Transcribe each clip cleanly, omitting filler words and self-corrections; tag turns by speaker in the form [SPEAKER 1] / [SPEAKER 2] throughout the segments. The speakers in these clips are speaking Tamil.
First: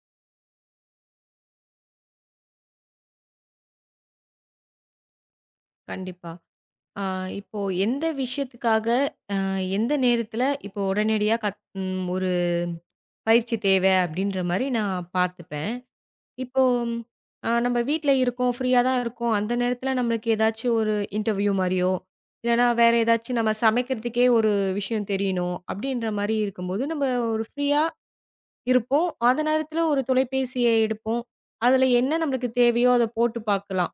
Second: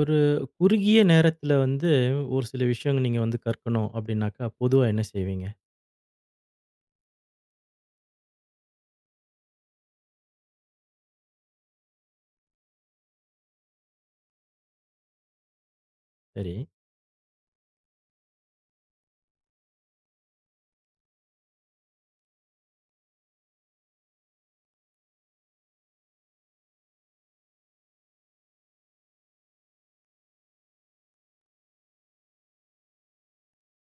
[SPEAKER 1] ஒரு குறுகிய நேரத்துல வந்து ஒரு சில விஷயங்கள் நீங்க வந்து கற்கணும் அப்படின்னாக்கா, பொதுவா என்ன செய்வீங்க?
[SPEAKER 2] கண்டிப்பா. ஆ இப்போ எந்த விஷயத்துக்காக, அ எந்த நேரத்துல இப்போ உடனடியா கத் ம் ஒரு பயிற்சி தேவை அப்படின்ற மாரி நான் பார்த்துப்பேன்.
[SPEAKER 1] சரி.
[SPEAKER 2] இப்போ நம்ம வீட்ல இருக்கோம், ஃப்ரீயா தான் இருக்கோம். அந்த நேரத்துல நம்மளுக்கு ஏதாச்சும் ஒரு இன்டர்வியூ மாரியோ, இல்லன்னா வேற ஏதாச்சும் நம்ம சமைக்கிறதுக்கே ஒரு விஷயம் தெரியணும் அப்படின்ற மாரி இருக்கும்போது, நம்ம ஒரு ஃப்ரீயா இருப்போம். அந்த நேரத்துல ஒரு தொலைபேசிய எடுப்போம். அதுல என்ன நம்மளுக்கு தேவையோ அத போட்டு பார்க்கலாம்.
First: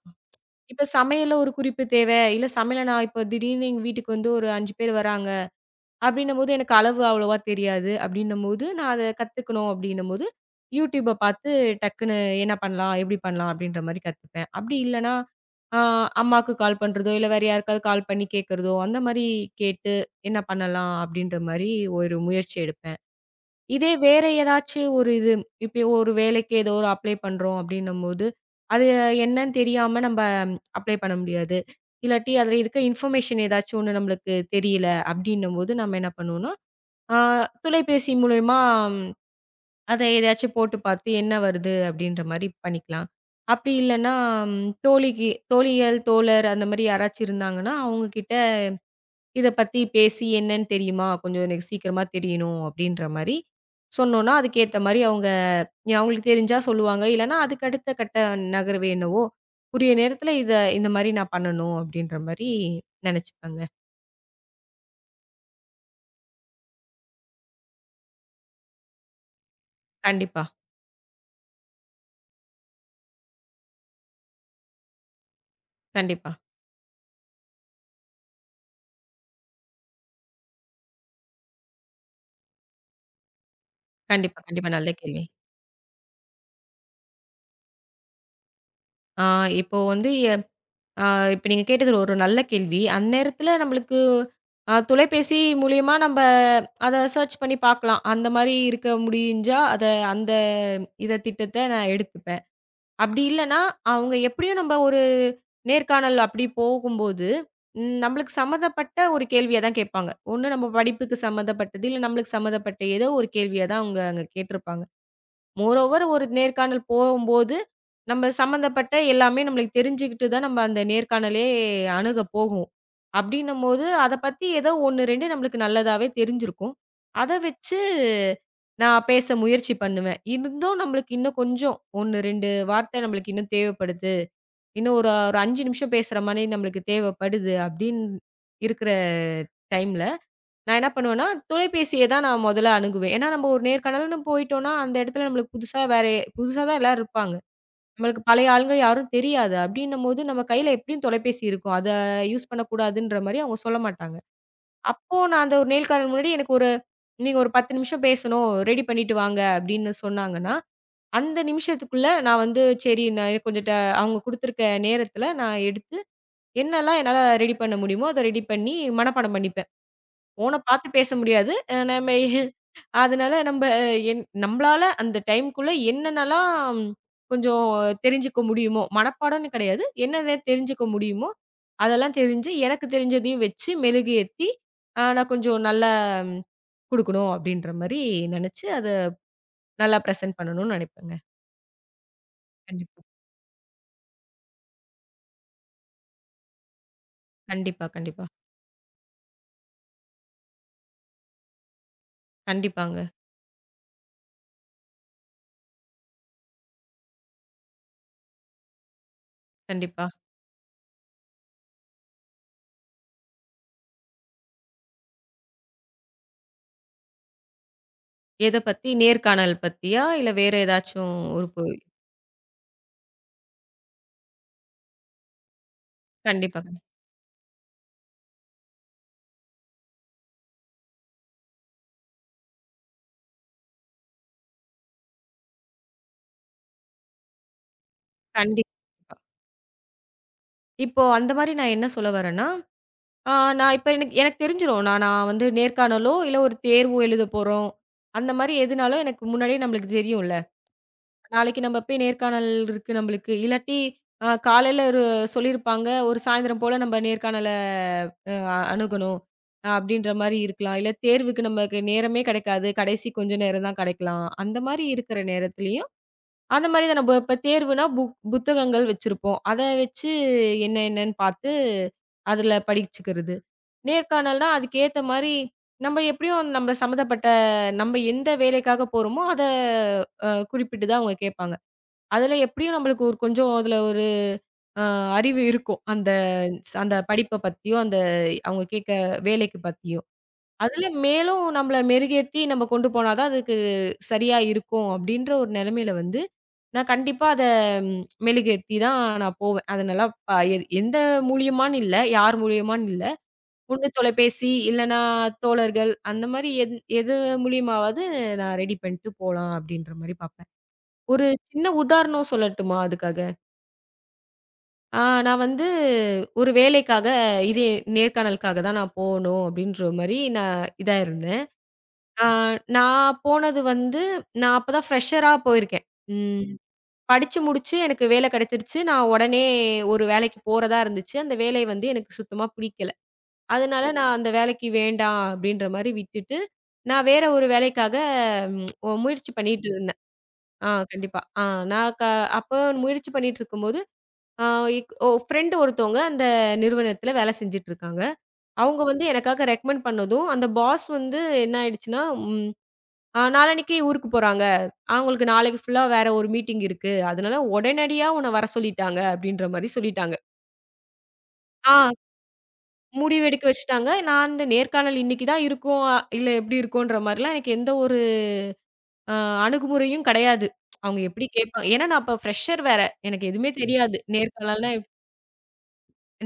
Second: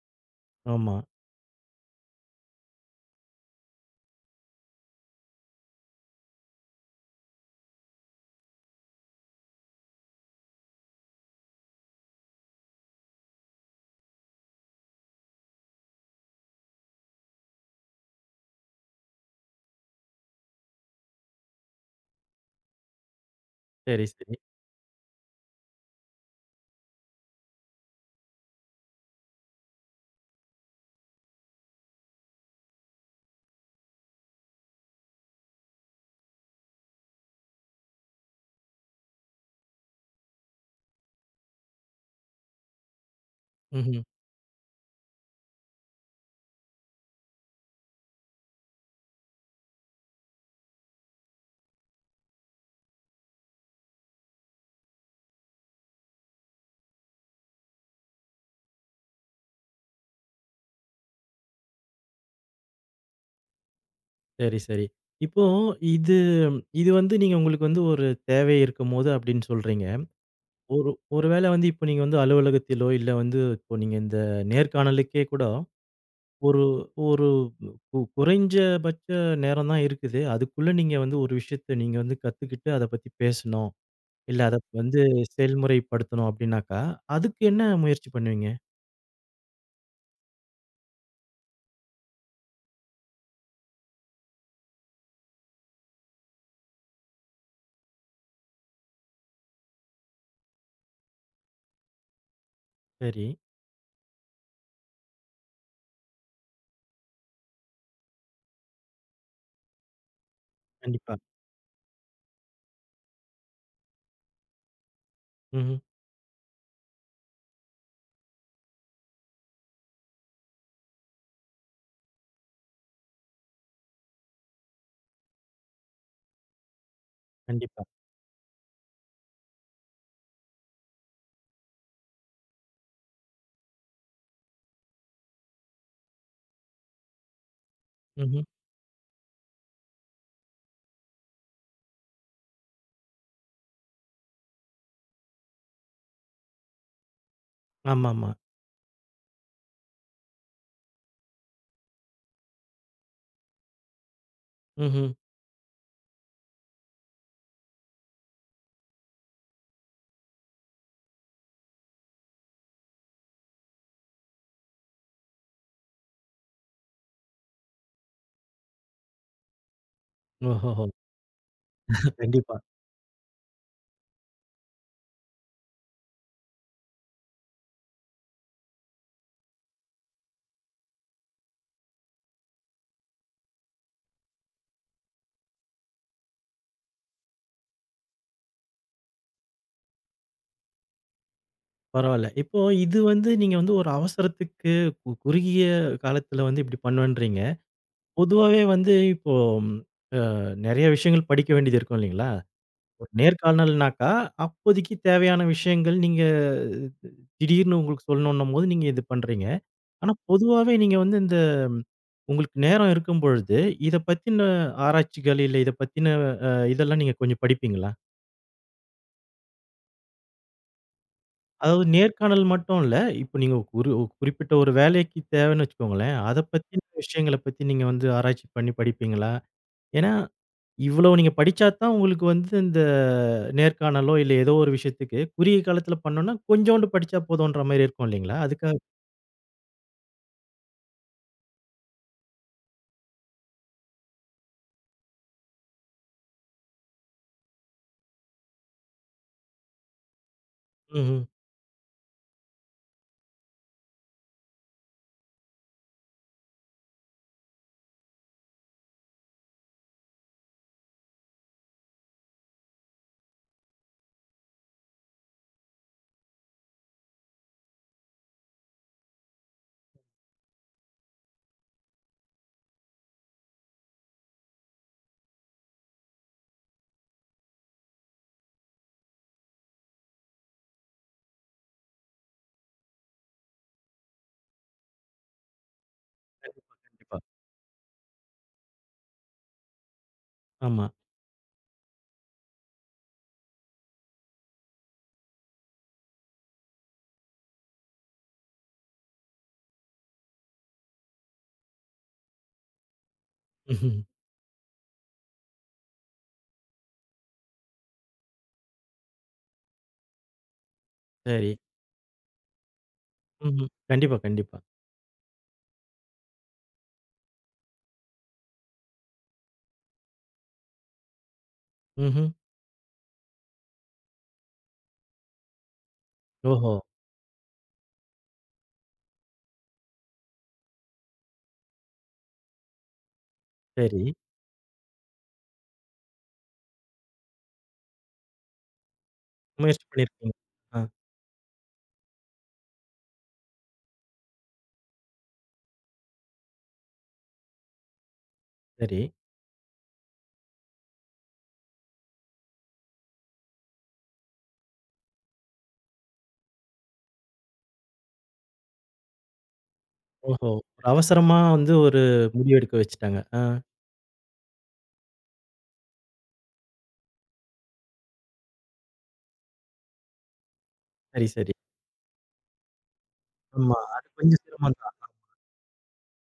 [SPEAKER 2] இப்ப
[SPEAKER 1] ஆமா.
[SPEAKER 2] சமையல்ல ஒரு குறிப்பு தேவ. இல்ல சமையல்ல நான் இப்ப திடீர்னு எங்க வீட்டுக்கு வந்து ஒரு 5 பேர் வராங்க. அப்டின்னும்போது எனக்கு அளவு அவ்வளவா தெரியாது. அப்டின்னும்போது நான் அத கத்துக்கணும் அப்டின்னும்போது, யூடியூப பார்த்து டக்குன்னு என்ன பண்ணலாம்? எப்டி பண்ணலாம்? அப்டின்ற மாரி கத்துப்பேன். அப்டி இல்லன்னா, ஆ அம்மாக்கு கால் பண்றதோ, இல்ல வேற யாருக்காவது கால் பண்ணி கேட்கறதோ, அந்த மாரி கேட்டு என்ன பண்ணலாம்? அப்டின்ற மாரி ஒரு முயற்சி எடுப்பேன். இதே
[SPEAKER 1] சரி,
[SPEAKER 2] வேற
[SPEAKER 1] சரி.
[SPEAKER 2] ஏதாச்சு ஒரு இது, இப்ப ஒரு வேலைக்கு ஏதோ ஒரு அப்ளை பண்றோம் அப்டின்னும்போது, அது என்னன்னு தெரியாம நம்ப அப்ளை பண்ண முடியாது. இல்லாட்டி அதுல இருக்க இன்ஃபர்மேஷன் ஏதாச்சும் ஒண்ணு நம்மளுக்கு தெரியல அப்டின்னும்போது, நம்ம என்ன பண்ணுவோம்னா, ஆ தொலைபேசி மூலியமா அத எதையாச்சும் போட்டு பார்த்து என்ன வருது அப்டின்ற மாரி பண்ணிக்கலாம். அப்டி
[SPEAKER 1] ம்ஹ்ம்.
[SPEAKER 2] இல்லன்னா, தோழிக்கு தோழிகள், தோழர் அந்த மாரி யாராச்சும் இருந்தாங்கன்னா, அவங்க கிட்ட இத பத்தி பேசி என்னன்னு தெரியுமா? கொஞ்சம் எனக்கு சீக்கிரமா தெரியணும் அப்டின்ற மாரி சொன்னோம்னா, அதுக்கேத்த மாரி அவங்க அவங்களுக்கு தெரிஞ்சா சொல்லுவாங்க. இல்லன்னா அதுக்கு அடுத்த கட்ட நகர்வு என்னவோ, உரிய நேரத்துல இத இந்த மாரி நான் பண்ணணும் அப்டின்ற மாரி நெனச்சுப்பேங்க.
[SPEAKER 1] சரி, சரி. இப்போ இது இது வந்து நீங்க உங்களுக்கு வந்து ஒரு தேவை இருக்கும்போது அப்படின்னு சொல்றீங்க.
[SPEAKER 2] கண்டிப்பா,
[SPEAKER 1] ஒரு ஒரு வேளை வந்து இப்போ நீங்க வந்து அலுவலகத்திலோ, இல்ல வந்து இப்போ நீங்க இந்த நேர்காணலுக்கே கூட
[SPEAKER 2] கண்டிப்பா,
[SPEAKER 1] ஒரு ஒரு கு குறைஞ்சபட்ச நேரம் தான் இருக்குது. அதுக்குள்ள நீங்க வந்து ஒரு விஷயத்த நீங்க வந்து கத்துக்கிட்டு அத பத்தி பேசணும்.
[SPEAKER 2] கண்டிப்பா,
[SPEAKER 1] இல்ல அத
[SPEAKER 2] கண்டிப்பா. நல்ல
[SPEAKER 1] வந்து
[SPEAKER 2] கேள்வி.
[SPEAKER 1] செயல்முறைப்படுத்தணும் அப்படின்னாக்கா, அதுக்கு என்ன முயற்சி பண்ணுவீங்க?
[SPEAKER 2] ஆ இப்போ வந்து ஆ இப்ப நீங்க கேட்டது ஒரு நல்ல கேள்வி. அந்நேரத்துல நம்மளுக்கு தொலைபேசி மூலியமா நம்ப அத சர்ச் பண்ணி பார்க்கலாம். அந்த மாரி இருக்க முடிஞ்சா, அத அந்த இத திட்டத்த நான் எடுத்துப்பேன். அப்படி
[SPEAKER 1] சரி.
[SPEAKER 2] இல்லன்னா, அவங்க எப்படியும் நம்ப ஒரு நேர்காணல் அப்படி போகும்போது, நம்மளுக்கு சம்மந்தப்பட்ட ஒரு கேள்விய தான் கேட்பாங்க. ஒண்ணு நம்ம
[SPEAKER 1] கண்டிப்பா.
[SPEAKER 2] படிப்புக்கு சம்மந்தப்பட்டது, இல்ல நம்மளுக்கு சம்மந்தப்பட்ட ஏதோ ஒரு கேள்விய தான் அவங்க அங்க கேட்டிருப்பாங்க.
[SPEAKER 1] ம்ஹ்ம்.
[SPEAKER 2] மோரோவர் ஒரு நேர்காணல் போகும்போது, நம்ம சம்மந்தப்பட்ட எல்லாமே நம்மளுக்கு தெரிஞ்சுக்கிட்டு தான் நம்ம அந்த நேர்காணலே அணுக போகும். அப்டின்னும்போது, அத பத்தி ஏதோ 1, 2 நம்மளுக்கு நல்லதாவே தெரிஞ்சிருக்கும். அத வச்சு
[SPEAKER 1] கண்டிப்பா.
[SPEAKER 2] நான் பேச முயற்சி பண்ணுவேன். இருந்தும் நம்மளுக்கு இன்னும் கொஞ்சம் 1, 2 வார்த்தை நம்மளுக்கு இன்னும் தேவைப்படுது. இன்னும் ஒரு ஒரு 5 நிமிஷம் பேசுற மாரி நம்மளுக்கு தேவைப்படுது அப்டின்னு
[SPEAKER 1] ம்ஹ்ம்.
[SPEAKER 2] இருக்கிற டைம்ல நான் என்ன பண்ணுவேன்னா, தொலைபேசிய தான் நான் மொதல்ல அணுகுவேன். ஏன்னா, நம்ம ஒரு நேர்காணல்னு போயிட்டோம்னா, அந்த இடத்துல நம்மளுக்கு புதுசா வேற புதுசா தான் எல்லாரும் இருப்பாங்க. நம்மளுக்கு
[SPEAKER 1] ஆமாமா.
[SPEAKER 2] பழைய ஆளுங்க யாரும் தெரியாது. அப்டின்னும்போது நம்ம கையில எப்படியும் தொலைபேசி இருக்கும். அத யூஸ் பண்ணக்கூடாதுன்ற மாரி அவங்க சொல்ல மாட்டாங்க.
[SPEAKER 1] ம்ஹ்ம்.
[SPEAKER 2] அப்போ நான் அந்த ஒரு நேர்காணல் முன்னாடி எனக்கு ஒரு நீங்க ஒரு 10 நிமிஷம் பேசணும். ரெடி பண்ணிட்டு வாங்க அப்படின்னு சொன்னாங்கன்னா, அந்த நிமிஷத்துக்குள்ள நான் வந்து சரி நான் எனக்கு கொஞ்சம் அவங்க குடுத்துருக்க நேரத்துல நான் எடுத்து என்னலாம் என்னால ரெடி பண்ண முடியுமோ, அத ரெடி பண்ணி மனப்பாடம் பண்ணிப்பேன். ஃபோன பாத்து
[SPEAKER 1] ஓஹோஹோ!
[SPEAKER 2] பேச முடியாது. நம்ம
[SPEAKER 1] கண்டிப்பா.
[SPEAKER 2] அதனால நம்ப என் நம்பளால அந்த டைம்க்குள்ள என்னென்னலாம் கொஞ்சம் தெரிஞ்சுக்க முடியுமோ, மனப்பாடம்ன்னு கிடையாது. என்னென்ன தெரிஞ்சுக்க முடியுமோ, அதெல்லாம் தெரிஞ்சு, எனக்கு தெரிஞ்சதையும் வச்சு மெழுகுயர்த்தி, நான் கொஞ்சம் நல்லா குடுக்கணும் அப்படின்ற மாரி நெனச்சு, அத நல்லா பிரசன்ட் பண்ணணும்னு நெனைப்பேங்க.
[SPEAKER 1] பரவால்ல. இப்போ இது
[SPEAKER 2] கண்டிப்பா.
[SPEAKER 1] வந்து நீங்க வந்து ஒரு அவசரத்துக்கு குறுகிய காலத்துல வந்து இப்படி பண்ணுவேன்றீங்க.
[SPEAKER 2] கண்டிப்பா, கண்டிப்பா.
[SPEAKER 1] பொதுவாவே வந்து இப்போ நெறைய விஷயங்கள் படிக்க வேண்டியது இருக்கும் இல்லைங்களா?
[SPEAKER 2] கண்டிப்பாங்க.
[SPEAKER 1] ஒரு நேர்காணல்னாக்கா, அப்போதைக்கு தேவையான விஷயங்கள் நீங்க திடீர்னு உங்களுக்கு சொல்லணும்ன்னும் போது நீங்க இது பண்றீங்க.
[SPEAKER 2] கண்டிப்பா.
[SPEAKER 1] ஆனா, பொதுவாவே நீங்க வந்து இந்த ம், உங்களுக்கு நேரம் இருக்கும் பொழுது, இத பத்தின ஆராய்ச்சிகள், இல்ல இத பத்தின இதெல்லாம் நீங்க கொஞ்சம் படிப்பீங்களா?
[SPEAKER 2] எத பத்தி? நேர்காணல் பத்தியா? இல்ல வேற ஏதாச்சும் ஒரு
[SPEAKER 1] அதாவது நேர்காணல் மட்டும் இல்ல, இப்போ நீங்க ஒரு ஒரு குறிப்பிட்ட ஒரு வேலைக்கு தேவைன்னு வச்சுக்கோங்களேன், அத
[SPEAKER 2] கண்டிப்பா.
[SPEAKER 1] பத்தின விஷயங்கள பத்தி நீங்க வந்து ஆராய்ச்சி பண்ணி படிப்பீங்களா? ஏன்னா, இவ்வளவு நீங்க படிச்சா தான் உங்களுக்கு வந்து இந்த நேர்காணலோ, இல்ல ஏதோ ஒரு விஷயத்துக்கு குறுகிய காலத்துல பண்ணோம்னா, கொஞ்சோண்டு படிச்சா போதும்ன்ற மாரி இருக்கும் இல்லைங்களா?
[SPEAKER 2] கண்டிப்
[SPEAKER 1] அதுக்காக
[SPEAKER 2] இப்போ அந்த மாரி நான் என்ன சொல்ல வரேன்னா நான் இப்ப எனக்கு எனக்கு தெரிஞ்சிரும். நான் நான் வந்து நேர்காணலோ, இல்ல ஒரு தேர்வோ எழுத போறோம். அந்த மாரி எதுனாலும் எனக்கு முன்னாடியே நம்மளுக்கு தெரியும்ல.
[SPEAKER 1] ம்ஹ்ம்.
[SPEAKER 2] நாளைக்கு நம்ம போய் நேர்காணல் இருக்கு நம்மளுக்கு. இல்லாட்டி காலையில ஒரு சொல்லியிருப்பாங்க. ஒரு சாயந்தரம் போல நம்ம நேர்காணல அ அணுகணும். அப்படின்ற மாரி இருக்கலாம். இல்ல தேர்வுக்கு நமக்கு நேரமே கிடைக்காது. கடைசி கொஞ்ச நேரம் தான் கிடைக்கலாம். அந்த மாரி இருக்கிற நேரத்திலயும் அந்த மாரி தான் நம்ம இப்ப தேர்வுனா புத்தகங்கள் வச்சிருப்போம். அத வச்சு என்ன என்னன்னு பார்த்து அதுல படிச்சுக்கிறது. நேர்காணல்னா அதுக்கேத்த மாரி நம்ம எப்படியும் நம்மள சம்மந்தப்பட்ட நம்ம எந்த வேலைக்காக போறோமோ அத குறிப்பிட்டு தான் அவங்க கேட்பாங்க. அதுல எப்படியும் நம்மளுக்கு ஒரு கொஞ்சம் அதுல ஒரு அ அறிவு இருக்கும். அந்த
[SPEAKER 1] கண்டிப்பா,
[SPEAKER 2] அந்த
[SPEAKER 1] கண்டிப்பா.
[SPEAKER 2] படிப்ப பத்தியும், அந்த அவங்க கேட்க வேலைக்கு பத்தியும். அதுல
[SPEAKER 1] ஆமா.
[SPEAKER 2] மேலும் நம்மள மெருகேத்தி நம்ம கொண்டு போனா தான் அதுக்கு சரியா இருக்கும் அப்படின்ற ஒரு நிலைமையில வந்து, நான் கண்டிப்பா அத மெழுகேத்தி தான் நான் போவேன். அத நல்லா ப எ எந்த மூலியமான்னு இல்ல, யார் மூலியமான்னு இல்ல. ஒண்ணு
[SPEAKER 1] ம்ஹ்ம்.
[SPEAKER 2] தொலைபேசி, இல்லன்னா தோழர்கள் அந்த மாரி எது எது மூலியமாவது நான் ரெடி பண்ணிட்டு போலாம் அப்படின்ற மாரி பார்ப்பேன். ஒரு
[SPEAKER 1] சரி.
[SPEAKER 2] சின்ன உதாரணம் சொல்லட்டுமா அதுக்காக?
[SPEAKER 1] ம்ஹ்ம். கண்டிப்பா, கண்டிப்பா.
[SPEAKER 2] நான் வந்து ஒரு வேலைக்காக இதே நேர்காணலுக்காக தான் நான் போணும் அப்படின்ற மாரி நான் இதா இருந்தேன். ஆ
[SPEAKER 1] ம்ஹ்ம்.
[SPEAKER 2] நான் போனது வந்து நான் அப்ப தான் ஃப்ரெஷரா போயிருக்கேன். ம்.
[SPEAKER 1] ஓஹோ!
[SPEAKER 2] படிச்சு முடிச்சு எனக்கு வேலை கிடைச்சிருச்சு. நான் உடனே ஒரு வேலைக்கு போறதா இருந்துச்சு. அந்த வேலை வந்து எனக்கு சுத்தமா பிடிக்கல. அதனால
[SPEAKER 1] சரி.
[SPEAKER 2] நான் அந்த வேலைக்கு வேண்டாம் அப்படின்ற மாரி விட்டுட்டு, நான் வேற ஒரு வேலைக்காக ம், ஒ முயற்சி பண்ணிட்டு
[SPEAKER 1] முயற்சி
[SPEAKER 2] இருந்தேன்.
[SPEAKER 1] பண்ணியிருக்கீங்க. ஆ,
[SPEAKER 2] கண்டிப்பா. நான் அப்ப முயற்சி பண்ணிட்டு இருக்கும்போது, ஆ இக் ஒ ஃப்ரெண்ட் ஒருத்தவங்க அந்த நிறுவனத்தில வேலை செஞ்சுட்டு இருக்காங்க. அவங்க
[SPEAKER 1] சரி.
[SPEAKER 2] வந்து எனக்காக ரெக்கமெண்ட் பண்ணதும், அந்த பாஸ் வந்து என்ன ஆயிடுச்சுன்னா, ம் ஆ நாளான்னைக்கு ஊருக்கு போறாங்க. அவங்களுக்கு நாளைக்கு ஃபுல்லா வேற ஒரு மீட்டிங் இருக்கு. அதனால உடனடியா உன்ன வர சொல்லிட்டாங்க அப்டின்ற மாரி சொல்லிட்டாங்க.
[SPEAKER 1] ஓஹோ! ஒரு அவசரமா வந்து
[SPEAKER 2] ஆ
[SPEAKER 1] ஒரு முடிவு எடுக்க வச்சுட்டாங்க.
[SPEAKER 2] முடிவு
[SPEAKER 1] ஆ,
[SPEAKER 2] எடுக்க வச்சுட்டாங்க. நான் அந்த நேர்காணல் இன்னைக்கு தான் இருக்கும். இல்ல எப்டி இருக்கும்ன்ற மாரிலாம் எனக்கு எந்த ஒரு அ அணுகுமுறையும் கெடையாது. அவங்க எப்டி
[SPEAKER 1] சரி, சரி.
[SPEAKER 2] கேட்பாங்க ஏன்னா நான் அப்ப ஃப்ரெஷர் வேற. எனக்கு எதுவுமே
[SPEAKER 1] ஆமா.
[SPEAKER 2] தெரியாது.
[SPEAKER 1] அது கொஞ்சம்
[SPEAKER 2] நேர்காணல்னா
[SPEAKER 1] சிரமம் தான்.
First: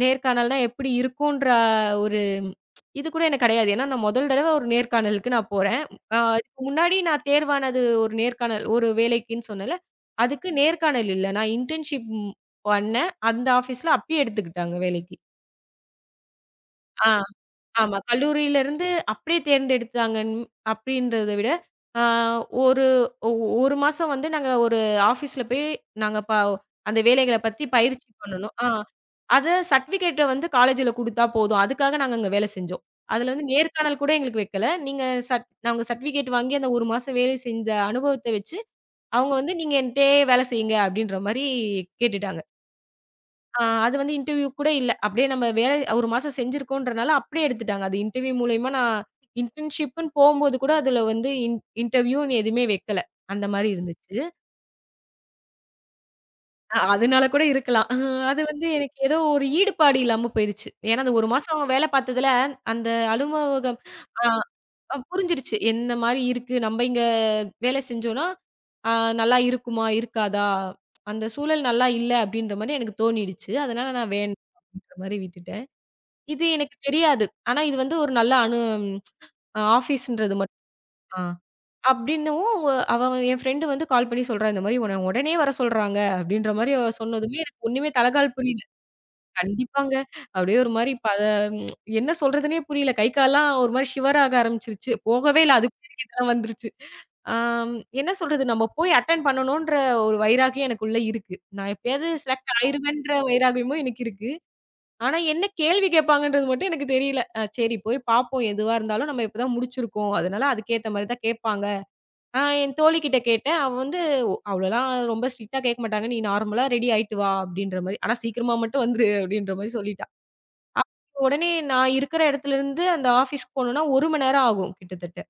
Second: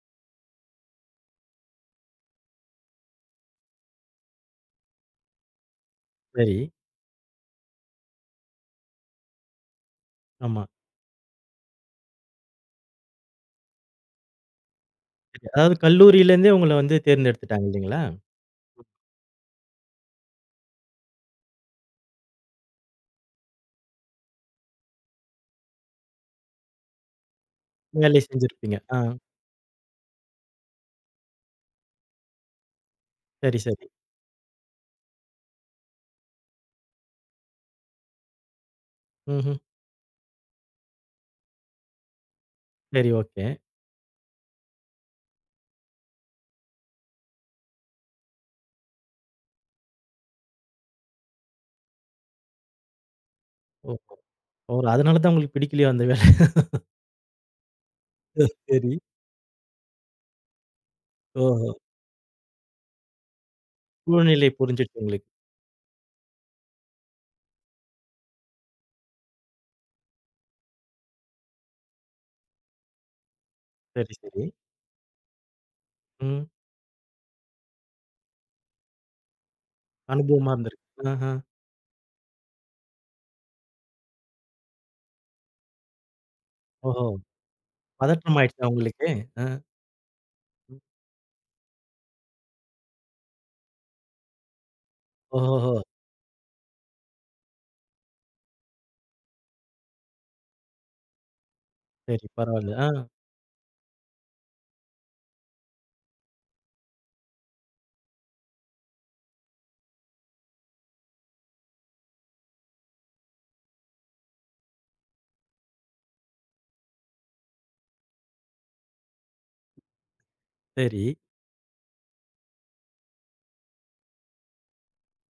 [SPEAKER 2] நேர்காணல்னா எப்படி இருக்குன்ற ஒரு இது கூட எனக்கு கிடையாது. ஏன்னா, நான் முதல் தடவ ஒரு நேர்காணலுக்கு நான் போறேன்.
[SPEAKER 1] சரி.
[SPEAKER 2] அதுக்கு முன்னாடி நான் தேர்வானது ஒரு நேர்காணல் ஒரு வேலைக்குன்னு சொன்னேன்ல. அதுக்கு
[SPEAKER 1] ஆமா.
[SPEAKER 2] நேர்காணல் இல்ல. நான் இன்டர்ன்ஷிப் பண்ணேன். அந்த ஆஃபீஸ்ல அப்பயே எடுத்துக்கிட்டாங்க வேலைக்கு.
[SPEAKER 1] சரி. அதாவது கல்லூரியிலேருந்தே உங்கள வந்து
[SPEAKER 2] ஆ.
[SPEAKER 1] தேர்ந்தெடுத்துட்டாங்க
[SPEAKER 2] ஆமா.
[SPEAKER 1] இல்லைங்களா?
[SPEAKER 2] கல்லூரியிலருந்து அப்படியே தேர்ந்தெடுத்தாங்கன் அப்படின்றத விட, ஆ ஒரு ஒ 1 மாசம் வந்து நாங்க ஒரு ஆஃபீஸ்ல போய் நாங்க அந்த வேலைகள பத்தி பயிற்சி
[SPEAKER 1] வேலை
[SPEAKER 2] பண்ணணும்.
[SPEAKER 1] செஞ்சிருப்பீங்க. ஆ,
[SPEAKER 2] அத சர்டிஃபிகேட்ட வந்து காலேஜ்ல குடுத்தா போதும். அதுக்காக நாங்க அங்க வேலை செஞ்சோம். அதுல வந்து
[SPEAKER 1] சரி, சரி.
[SPEAKER 2] நேர்காணல் கூட எங்களுக்கு வைக்கல. நீங்க நாங்க சர்டிஃபிகேட் வாங்கி அந்த 1 மாசம் வேலை செஞ்ச அனுபவத்த வச்சு, அவங்க வந்து
[SPEAKER 1] ம்ஹ்ம்.
[SPEAKER 2] நீங்க என்ட்டயே வேலை செய்யுங்க அப்படின்ற மாரி கேட்டுட்டாங்க.
[SPEAKER 1] சரி, ஓகே.
[SPEAKER 2] அது வந்து இன்டர்வியூ கூட இல்ல. அப்படியே நம்ம வேலை 1 மாசம் செஞ்சிருக்கோன்றனால அப்படியே எடுத்துட்டாங்க. அது இன்டர்வியூ மூலியமா நான் இன்டர்ன்ஷிப்ன்னு போம்போது கூட அதுல வந்து இன்டர்வியூன்னு எதுவுமே வைக்கல. அந்த மாரி
[SPEAKER 1] ஓஹோ!
[SPEAKER 2] இருந்துச்சு.
[SPEAKER 1] ஓ! அதனால தான் உங்களுக்கு பிடிக்கலையோ அந்த வேலை.
[SPEAKER 2] அதனால கூட இருக்கலாம். அது வந்து
[SPEAKER 1] சரி.
[SPEAKER 2] எனக்கு ஏதோ ஒரு ஈடுபாடு இல்லாம போயிருச்சு. ஏன்னா அந்த 1 மாசம்
[SPEAKER 1] ஓஹோ!
[SPEAKER 2] வேல பார்த்ததுல அந்த அலுவலகம் ஆ
[SPEAKER 1] சூழ்நிலை
[SPEAKER 2] அ
[SPEAKER 1] புரிஞ்சிடுச்சு உங்களுக்கு.
[SPEAKER 2] புரிஞ்சிருச்சு. என்ன மாரி இருக்கு. நம்ம இங்க வேலை செஞ்சோம்னா, ஆ நல்லா இருக்குமா? இருக்காதா? அந்த சூழல் நல்லா இல்ல அப்படின்ற மாரி எனக்கு தோணிடுச்சு. அதனால நான்
[SPEAKER 1] சரி,
[SPEAKER 2] வேண்டாம்
[SPEAKER 1] சரி.
[SPEAKER 2] அப்படின்ற மாரி விட்டுட்டேன். இது
[SPEAKER 1] ம்.
[SPEAKER 2] எனக்கு தெரியாது. ஆனா இது வந்து ஒரு நல்ல ஆஃபீஸ்ன்றது
[SPEAKER 1] அனுபவமா
[SPEAKER 2] மட்டும்
[SPEAKER 1] இருந்திருக்கு.
[SPEAKER 2] ஆ.
[SPEAKER 1] ஆஹ.
[SPEAKER 2] அப்படின்னவும் என் ஃப்ரெண்ட் வந்து கால் பண்ணி சொல்றா, இந்த மாரி உன்ன உடனே வர சொல்றாங்க அப்படின்ற மாரி அவ
[SPEAKER 1] ஓஹோ!
[SPEAKER 2] சொன்னதுமே எனக்கு ஒண்ணுமே தலைகால்
[SPEAKER 1] பதற்றம்
[SPEAKER 2] புரியல.
[SPEAKER 1] ஆயிடுச்சா உங்களுக்கு? ஆ.
[SPEAKER 2] கண்டிப்பாங்க. அப்படியே ஒரு மாரி ம், என்ன சொல்றதுன்னே புரியல. கை கால்லாம் ஒரு மாரி ஷிவர் ஆக ஆரம்பிச்சுருச்சு. போகவே இல்ல.
[SPEAKER 1] ஓஹோஹோ!
[SPEAKER 2] அதுக்குள்ள எனக்கு இதெல்லாம் வந்துருச்சு. ஆம் என்ன சொல்றது? நம்ம போய் அட்டெண்ட் பண்ணணுன்ற ஒரு வைராகியம் எனக்குள்ள இருக்கு. நான் எப்படியாவது
[SPEAKER 1] சரி,
[SPEAKER 2] செலக்ட்
[SPEAKER 1] பரவால்ல. ஆ,
[SPEAKER 2] ஆயிருவேன்ற வைராகியமும் எனக்கு இருக்கு. ஆனா என்ன கேள்வி கேட்பாங்கன்றது மட்டும் எனக்கு தெரியல. சரி போய் பார்ப்போம் எதுவா இருந்தாலும் நம்ம இப்பதான் முடிச்சிருக்கோம். அதனால அதுக்கேத்த மாரி தான் கேட்பாங்க. என் தோழிகிட்ட கேட்டேன். அவ வந்து அவ்வளோலாம் ரொம்ப ஸ்ட்ரிக்ட்டா கேட்க மாட்டாங்க. நீ நார்மலா ரெடி ஆயிட்டு வா அப்படின்ற மாரி. ஆனா சீக்கிரமா மட்டும் வந்துரு அப்படின்ற மாரி சொல்லிட்டா.
[SPEAKER 1] சரி.
[SPEAKER 2] அப்ப உடனே நான் இருக்கிற இடத்துல இருந்து அந்த ஆஃபீஸ்க்கு போணும்னா 1 மணி நேரம் ஆகும் கிட்டத்தட்ட.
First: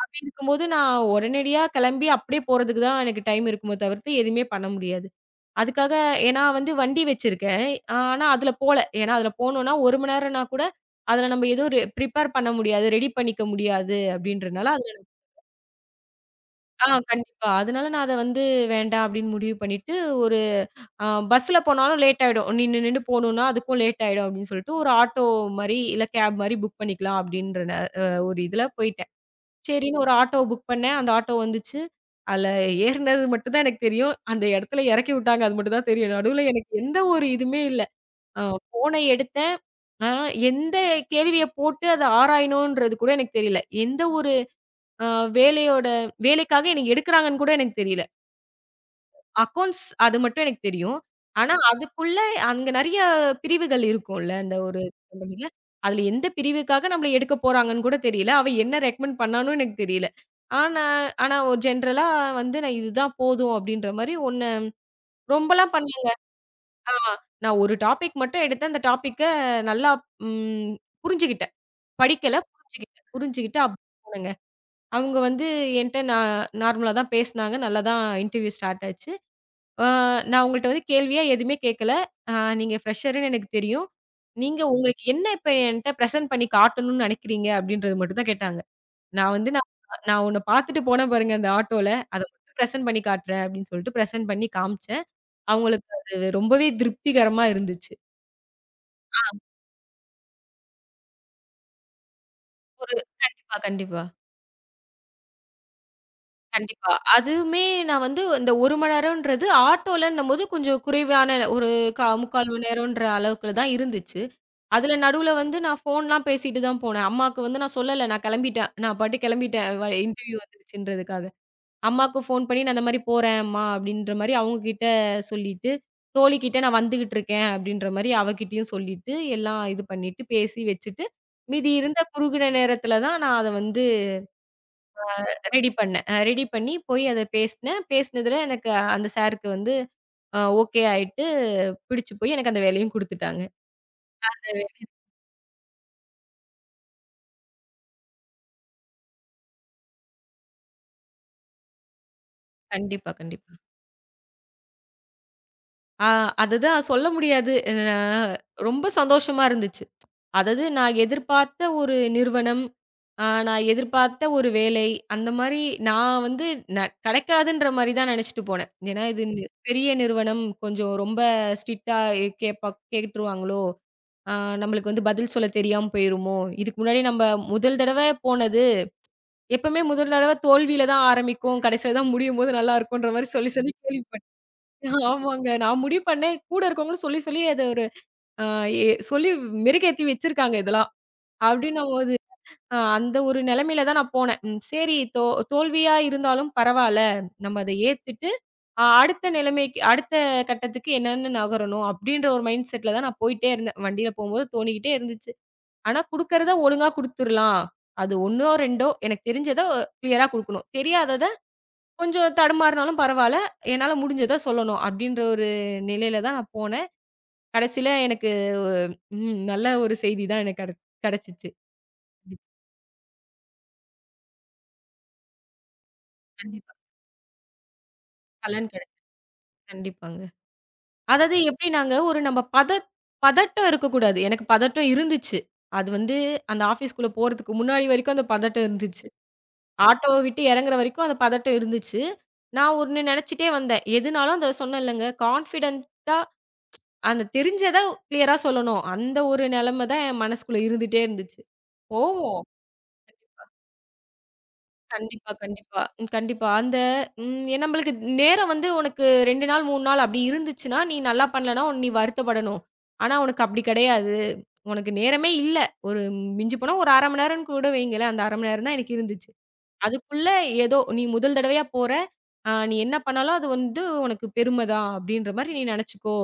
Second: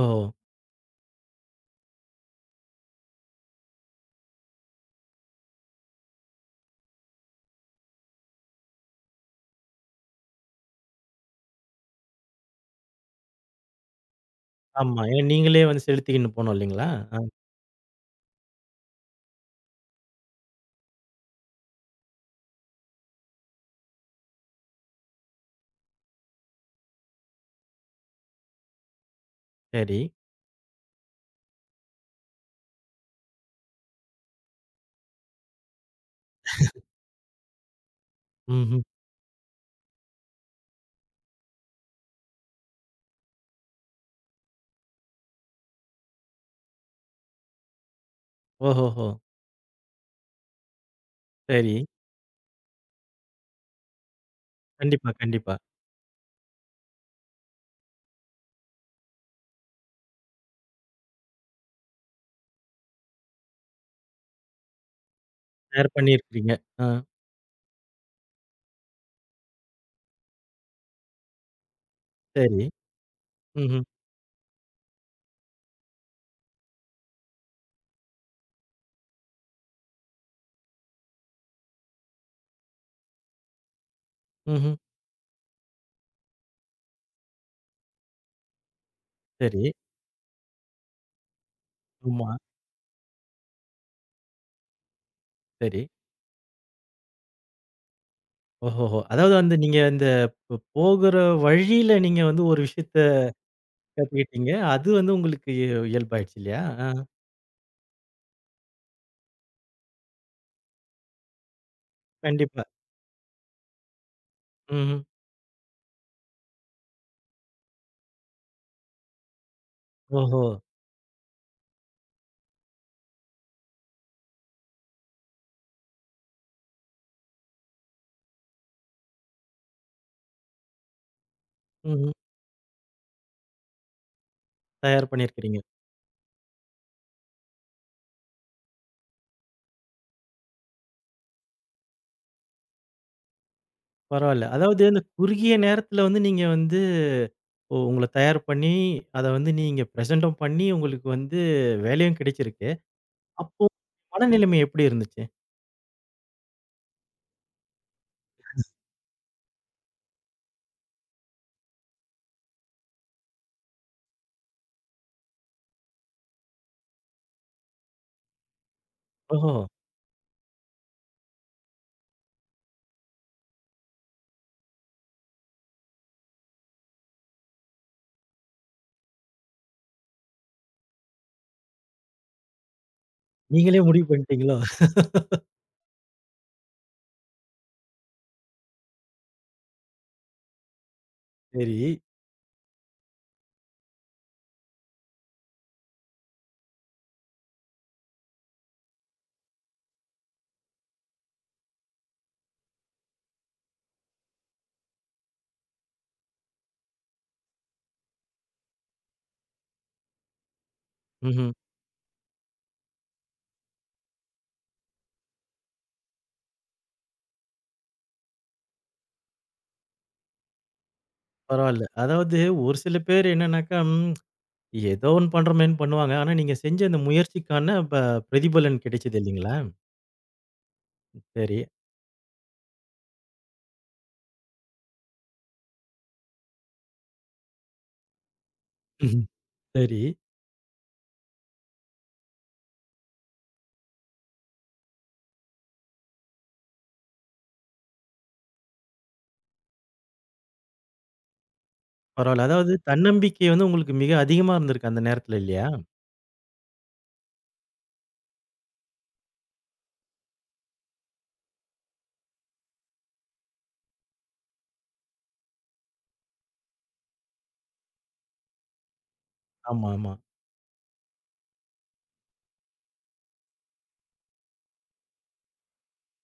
[SPEAKER 2] அப்படி இருக்கும்போது நான் உடனடியா கிளம்பி அப்படியே போறதுக்கு தான் எனக்கு டைம் இருக்குமோ தவிர்த்து எதுவுமே பண்ண முடியாது. அதுக்காக ஏன்னா வந்து வண்டி வச்சிருக்கேன். ஆனா அதுல போல. ஏன்னா அதுல போனோம்னா 1 மணி நேரம்னா கூட, அதுல நம்ம எதுவும் பிரிப்பேர் பண்ண முடியாது. ரெடி பண்ணிக்க முடியாது அப்படின்றனால அது
[SPEAKER 1] ஆமா. ஏன்னா நீங்களே வந்து செலுத்திக்கின்னு போணும் இல்லைங்களா? ஆ,
[SPEAKER 2] கண்டிப்பா. அதனால நான் அத வந்து வேண்டாம் அப்படின்னு முடிவு பண்ணிட்டு, ஒரு பஸ்ல போனாலும் லேட் ஆயிடும். நின்னு நின்னு போணும்னா அதுக்கும் லேட் ஆயிடும் அப்படின்னு சொல்லிட்டு, ஒரு ஆட்டோ மாரி இல்ல கேப் மாரி புக் பண்ணிக்கலாம் அப்படின்ற ந அ ஒரு இதுல போயிட்டேன்.
[SPEAKER 1] சரி.
[SPEAKER 2] சரின்னு ஒரு ஆட்டோ புக் பண்ணேன். அந்த ஆட்டோ வந்துச்சு. அதுல ஏறுனது மட்டும் தான் எனக்கு தெரியும். அந்த இடத்துல இறக்கி விட்டாங்க. அது மட்டும் தான் தெரியும். நடுவுல எனக்கு எந்த ஒரு இதுவுமே இல்ல. அ
[SPEAKER 1] ம்ஹ்ம்.
[SPEAKER 2] ஃபோன எடுத்தேன். ஆ எந்த கேள்விய போட்டு அத ஆராயணும்ன்றது கூட எனக்கு தெரியல. எந்த ஒரு அ வேலையோட வேலைக்காக என்ன எடுக்குறாங்கன்னு கூட எனக்கு தெரியல.
[SPEAKER 1] ஓஹோஹோ!
[SPEAKER 2] அக்கவுண்ட்ஸ் அது மட்டும் எனக்கு தெரியும். ஆனா,
[SPEAKER 1] சரி.
[SPEAKER 2] அதுக்குள்ள அங்க நெறைய பிரிவுகள் இருக்கும்ல, அந்த ஒரு
[SPEAKER 1] கண்டிப்பா,
[SPEAKER 2] கம்பெனில.
[SPEAKER 1] கண்டிப்பா.
[SPEAKER 2] அதுல எந்த பிரிவுக்காக நம்மள எடுக்க போறாங்கன்னு கூட தெரியல. அவன் என்ன ரெக்கமெண்ட் பண்ணானும் எனக்கு தெரியல. ஆனா ஆனா ஒரு ஜென்ரலா வந்து நான் இதுதான் போதும் அப்படின்ற மாரி ஒண்ணு ரொம்பலாம் பண்ண
[SPEAKER 1] ஷேர் பண்ணியிருக்கிறீங்க. ஆ,
[SPEAKER 2] ஆமா. நான் ஒரு டாபிக் மட்டும் எடுத்து அந்த டாபிக்க நல்லா ம் புரிஞ்சுகிட்டேன். படிக்கல.
[SPEAKER 1] சரி.
[SPEAKER 2] புரிஞ்சுகிட்டேன். புரிஞ்சுகிட்டு
[SPEAKER 1] ம்ஹ்ம்.
[SPEAKER 2] போனேங்க. அவங்க வந்து என்ட்ட நான் நார்மலா தான் பேசினாங்க. நல்லா தான் இன்டர்வியூ ஸ்டார்ட் ஆச்சு. ஆ நான் உங்கள்ட்ட வந்து கேள்வியா எதுவுமே கேட்கல. ஆ நீங்க ஃப்ரெஷர்ன்னு எனக்கு தெரியும். நீங்க
[SPEAKER 1] ம்ஹ்ம்.
[SPEAKER 2] உங்களுக்கு என்ன இப்ப என்ட்ட பிரசன்ட் பண்ணி காட்டணும்னு நினைக்கிறீங்க? அப்படின்றது மட்டும் தான் கேட்டாங்க. நான் வந்து
[SPEAKER 1] சரி.
[SPEAKER 2] நான் நான் உன்ன பார்த்துட்டு போனேன் பாருங்க அந்த ஆட்டோல. அத
[SPEAKER 1] ஆமா.
[SPEAKER 2] மட்டும் பிரசன்ட் பண்ணி காட்டுறேன் அப்படின்னு சொல்லிட்டு பிரசன்ட் பண்ணி காமிச்சேன்.
[SPEAKER 1] சரி.
[SPEAKER 2] அவங்களுக்கு அது ரொம்பவே திருப்திகரமா இருந்துச்சு.
[SPEAKER 1] ஓஹோஹோ! அதாவது வந்து நீங்க இந்த போகுற வழியில நீங்க வந்து ஒரு
[SPEAKER 2] ஒரு
[SPEAKER 1] விஷயத்த
[SPEAKER 2] கண்டிப்பா, கண்டிப்பா,
[SPEAKER 1] கத்துக்கிட்டீங்க. அது வந்து உங்களுக்கு இயல்பாயிடுச்சு இல்லையா? ஆ,
[SPEAKER 2] கண்டிப்பா. அதுவுமே நான் வந்து இந்த 1 மணி நேரம்ன்றது ஆட்டோலன்னும்போது கொஞ்சம் குறைவான ஒரு 3/4 மணி
[SPEAKER 1] கண்டிப்பா.
[SPEAKER 2] நேரம்ன்ற அளவுக்குல தான் இருந்துச்சு. அதுல
[SPEAKER 1] ம்ஹ்ம்.
[SPEAKER 2] நடுவுல வந்து நான் ஃபோன்லாம் பேசிட்டு தான் போனேன். அம்மாக்கு வந்து நான் சொல்லல. நான் கிளம்பிட்டேன். நான் பாட்டுக்கு கிளம்பிட்டேன். இன்டர்வியூ
[SPEAKER 1] ஓஹோ!
[SPEAKER 2] வந்துருச்சுன்றதுக்காக. அம்மாக்கு ஃபோன் பண்ணி நான் இந்த மாரி போறேன் அம்மா அப்படின்ற மாரி அவங்க கிட்ட சொல்லிட்டு, தோழிகிட்ட நான் வந்துகிட்டு இருக்கேன் அப்படின்ற மாரி அவகிட்டயும் சொல்லிட்டு, எல்லாம் இது பண்ணிட்டு பேசி வச்சுட்டு, மீதி இருந்த
[SPEAKER 1] ம்ஹ்ம்.
[SPEAKER 2] குறுகின நேரத்துல தான் நான் அத வந்து
[SPEAKER 1] தயார் பண்ணியிருக்கிறீங்க.
[SPEAKER 2] ரெடி பண்ணேன். ரெடி பண்ணி போய் அத பேசினேன். பேசினதுல எனக்கு அந்த சாருக்கு வந்து ஓகே ஆயிட்டு, பிடிச்சு போய் எனக்கு அந்த வேலையும் குடுத்துட்டாங்க.
[SPEAKER 1] பரவால்ல.
[SPEAKER 2] அந்த வேலை
[SPEAKER 1] அதாவது இந்த குறுகிய நேரத்துல வந்து நீங்க வந்து ஓ! உங்கள தயார் பண்ணி, அத வந்து நீங்க பிரசென்டும் பண்ணி, உங்களுக்கு வந்து வேலையும் கிடைச்சிருக்கு.
[SPEAKER 2] கண்டிப்பா, கண்டிப்பா.
[SPEAKER 1] அப்போ மனநிலைமை எப்படி இருந்துச்சு?
[SPEAKER 2] ஆ அதுதான் சொல்ல முடியாது. ரொம்ப சந்தோஷமா இருந்துச்சு. அதாவது நான் எதிர்பார்த்த ஒரு நிறுவனம், நான் எதிர்பார்த்த ஒரு வேலை, அந்த மாரி நான் வந்து கெடைக்காதுன்ற மாரி தான் நெனச்சுட்டு போனேன். ஏன்னா இது
[SPEAKER 1] ஓஹோ!
[SPEAKER 2] பெரிய நிறுவனம், கொஞ்சம் ரொம்ப ஸ்ட்ரிக்ட்டா கேப்பா கேட்டுருவாங்களோ! ஆ நம்மளுக்கு வந்து பதில் சொல்ல தெரியாம போயிருமோ! இதுக்கு முன்னாடி நம்ம முதல் தடவ போனது, எப்பவுமே முதல் தடவ தோல்வியில தான் ஆரம்பிக்கும். கடைசில தான் முடியும்போது நல்லா இருக்குன்ற மாரி சொல்லி, சொல்லி
[SPEAKER 1] நீங்களே முடிவு
[SPEAKER 2] கேள்விப்பட்டேன்.
[SPEAKER 1] பண்ணிட்டீங்களோ?
[SPEAKER 2] ஆமாங்க. நான் முடிவு பண்ணேன். கூட இருக்கவங்களும் சொல்லி, சொல்லி அத ஒரு அ எ சொல்லி மெருகேத்தி வச்சிருக்காங்க இதெல்லாம்.
[SPEAKER 1] சரி.
[SPEAKER 2] அப்டின்னும்போது, அந்த ஒரு நெலைமையில தான் நான் போனேன். சரி தோல்வியா இருந்தாலும் பரவால்ல. நம்ம அத ஏத்துட்டு, அடுத்த நிலைமைக்கு அடுத்த கட்டத்துக்கு என்னன்னு நகரணும் அப்டின்ற ஒரு மைண்ட் செட்ல தான் நான் போயிட்டே இருந்தேன். வண்டியில போம்போது தோணிக்கிட்டே இருந்துச்சு. ஆனா குடுக்கறத ஒழுங்கா குடுத்துரலாம். அது 1ஓ, 2ஓ எனக்கு தெரிஞ்சத கிளியரா குடுக்கணும். தெரியாதத
[SPEAKER 1] ம்ஹ்ம்.
[SPEAKER 2] கொஞ்சம் தடுமாறுனாலும் பரவால்ல. என்னால முடிஞ்சத சொல்லணும். அப்டின்ற ஒரு நிலையில தான் நான் போனேன். கடைசில எனக்கு நல்ல ஒரு செய்தி தான் எனக்கு கெடச்சிச்சு.
[SPEAKER 1] பரவால்ல. அதாவது ஒரு சில பேர் என்னன்னாக்கா, ஏதோ ஒண்ணு பண்றோமேன்னு பண்ணுவாங்க. ஆனா நீங்க
[SPEAKER 2] கண்டிப்பா.
[SPEAKER 1] செஞ்ச அந்த முயற்சிக்கான
[SPEAKER 2] பலன்
[SPEAKER 1] பிரதிபலன்
[SPEAKER 2] கெடச்சு
[SPEAKER 1] கிடைச்சது இல்லைங்களா?
[SPEAKER 2] கண்டிப்பாங்க. அதாவது
[SPEAKER 1] சரி.
[SPEAKER 2] எப்டி நாங்க ஒரு நம்ம பதட்டம் இருக்கக்கூடாது. எனக்கு பதட்டம் இருந்துச்சு. அது வந்து அந்த ஆஃபீஸ்குள்ள போறதுக்கு முன்னாடி வரைக்கும் அந்த பதட்டம் இருந்துச்சு.
[SPEAKER 1] ம்ஹ்ம். சரி.
[SPEAKER 2] ஆட்டோவ விட்டு இறங்குற வரைக்கும் அந்த பதட்டம் இருந்துச்சு. நான் ஒண்ணு நினைச்சுட்டே வந்தேன். எதுனாலும் அந்த சொன்னேன் இல்லங்க, கான்ஃபிடென்ட்டா அந்த தெரிஞ்சத கிளியரா சொல்லணும். அந்த ஒரு நிலைமை தான் என் மனசுக்குள்ள இருந்துட்டே இருந்துச்சு. போவோம்.
[SPEAKER 1] பரவால்ல. அதாவது தன்னம்பிக்கை வந்து உங்களுக்கு மிக அதிகமா இருந்திருக்கு அந்த
[SPEAKER 2] கண்டிப்பா,
[SPEAKER 1] நேரத்துல இல்லையா?
[SPEAKER 2] கண்டிப்பா. கண்டிப்பா. அந்த நம்மளுக்கு நேரம் வந்து உனக்கு 2 நாள், 3 நாள் அப்படி இருந்துச்சுன்னா, நீ நல்லா பண்ணலன்னா நீ வருத்தப்படணும். ஆனா உனக்கு அப்படி கிடையாது. உனக்கு நேரமே இல்ல. ஒரு மிஞ்சி போனா ஒரு 1/2 மணி நேரம்னு கூட வைங்களேன். அந்த 1/2 மணி நேரம் தான் எனக்கு இருந்துச்சு.
[SPEAKER 1] ஆமா, ஆமா.
[SPEAKER 2] அதுக்குள்ள ஏதோ நீ முதல் தடவையா போற. நீ என்ன பண்ணாலும் அது வந்து உனக்கு பெருமை தான் அப்டின்ற மாரி நீ நெனச்சுக்கோ.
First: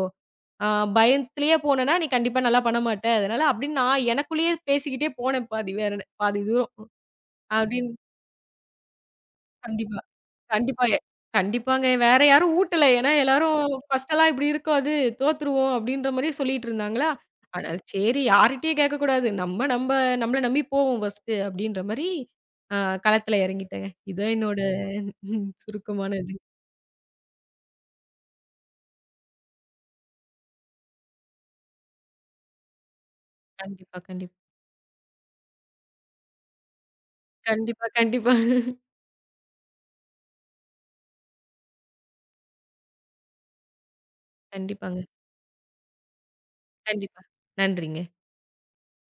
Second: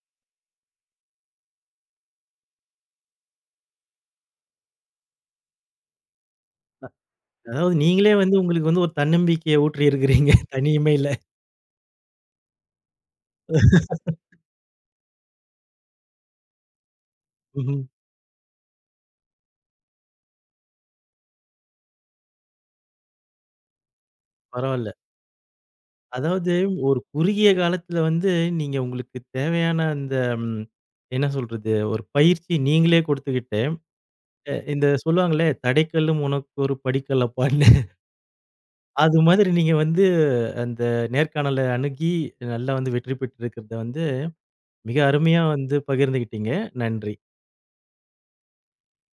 [SPEAKER 2] அ பயத்திலேயே போனனா நீ கண்டிப்பா நல்லா பண்ண மாட்ட. அதனால அப்டின்னு நான் எனக்குள்ளேயே பேசிக்கிட்டே போனேன் பாதி வேற பாதி தூரம்.
[SPEAKER 1] அதாவது
[SPEAKER 2] அப்டின்னு
[SPEAKER 1] நீங்களே வந்து உங்களுக்கு வந்து ஒரு தன்னம்பிக்கைய
[SPEAKER 2] கண்டிப்பா.
[SPEAKER 1] ஊற்றியிருக்கிறீங்க
[SPEAKER 2] கண்டிப்பா.
[SPEAKER 1] தனிமையில.
[SPEAKER 2] கண்டிப்பாங்க. வேற யாரும் ஊட்டல. ஏன்னா எல்லாரும் ஃபர்ஸ்ட்டெல்லாம் இப்டி இருக்காது. தோத்துருவோம் அப்டின்ற மாரியே சொல்லிட்டு இருந்தாங்களா. ஆனால்
[SPEAKER 1] ம்ஹ்ம்.
[SPEAKER 2] சரி யார்கிட்டயும் கேட்கக்கூடாது. நம்மள நம்பி போவோம் ஃபர்ஸ்ட்டு அப்டின்ற மாரி அ களத்துல இறங்கிட்டேங்க. இதான் என்னோட
[SPEAKER 1] பரவால்ல.
[SPEAKER 2] சுருக்கமான இது.
[SPEAKER 1] அதாவது ஒரு குறுகிய காலத்துல வந்து நீங்க உங்களுக்கு தேவையான அந்த ம், என்ன சொல்றது ஒரு பயிற்சி நீங்களே கொடுத்துக்கிட்டு
[SPEAKER 2] கண்டிப்பா, கண்டிப்பா.
[SPEAKER 1] இந்த சொல்லுவாங்களே தடைக்கல்லும் உனக்கு ஒரு படிக்கல் அப்பான்னு
[SPEAKER 2] கண்டிப்பா, கண்டிப்பா.
[SPEAKER 1] அது மாதிரி நீங்க வந்து அந்த நேர்காணலை அணுகி நல்லா வந்து வெற்றி பெற்றிருக்கிறத வந்து மிக
[SPEAKER 2] கண்டிப்பாங்க.
[SPEAKER 1] அருமையா வந்து பகிர்ந்துகிட்டீங்க. நன்றி.
[SPEAKER 2] கண்டிப்பா. நன்றிங்க.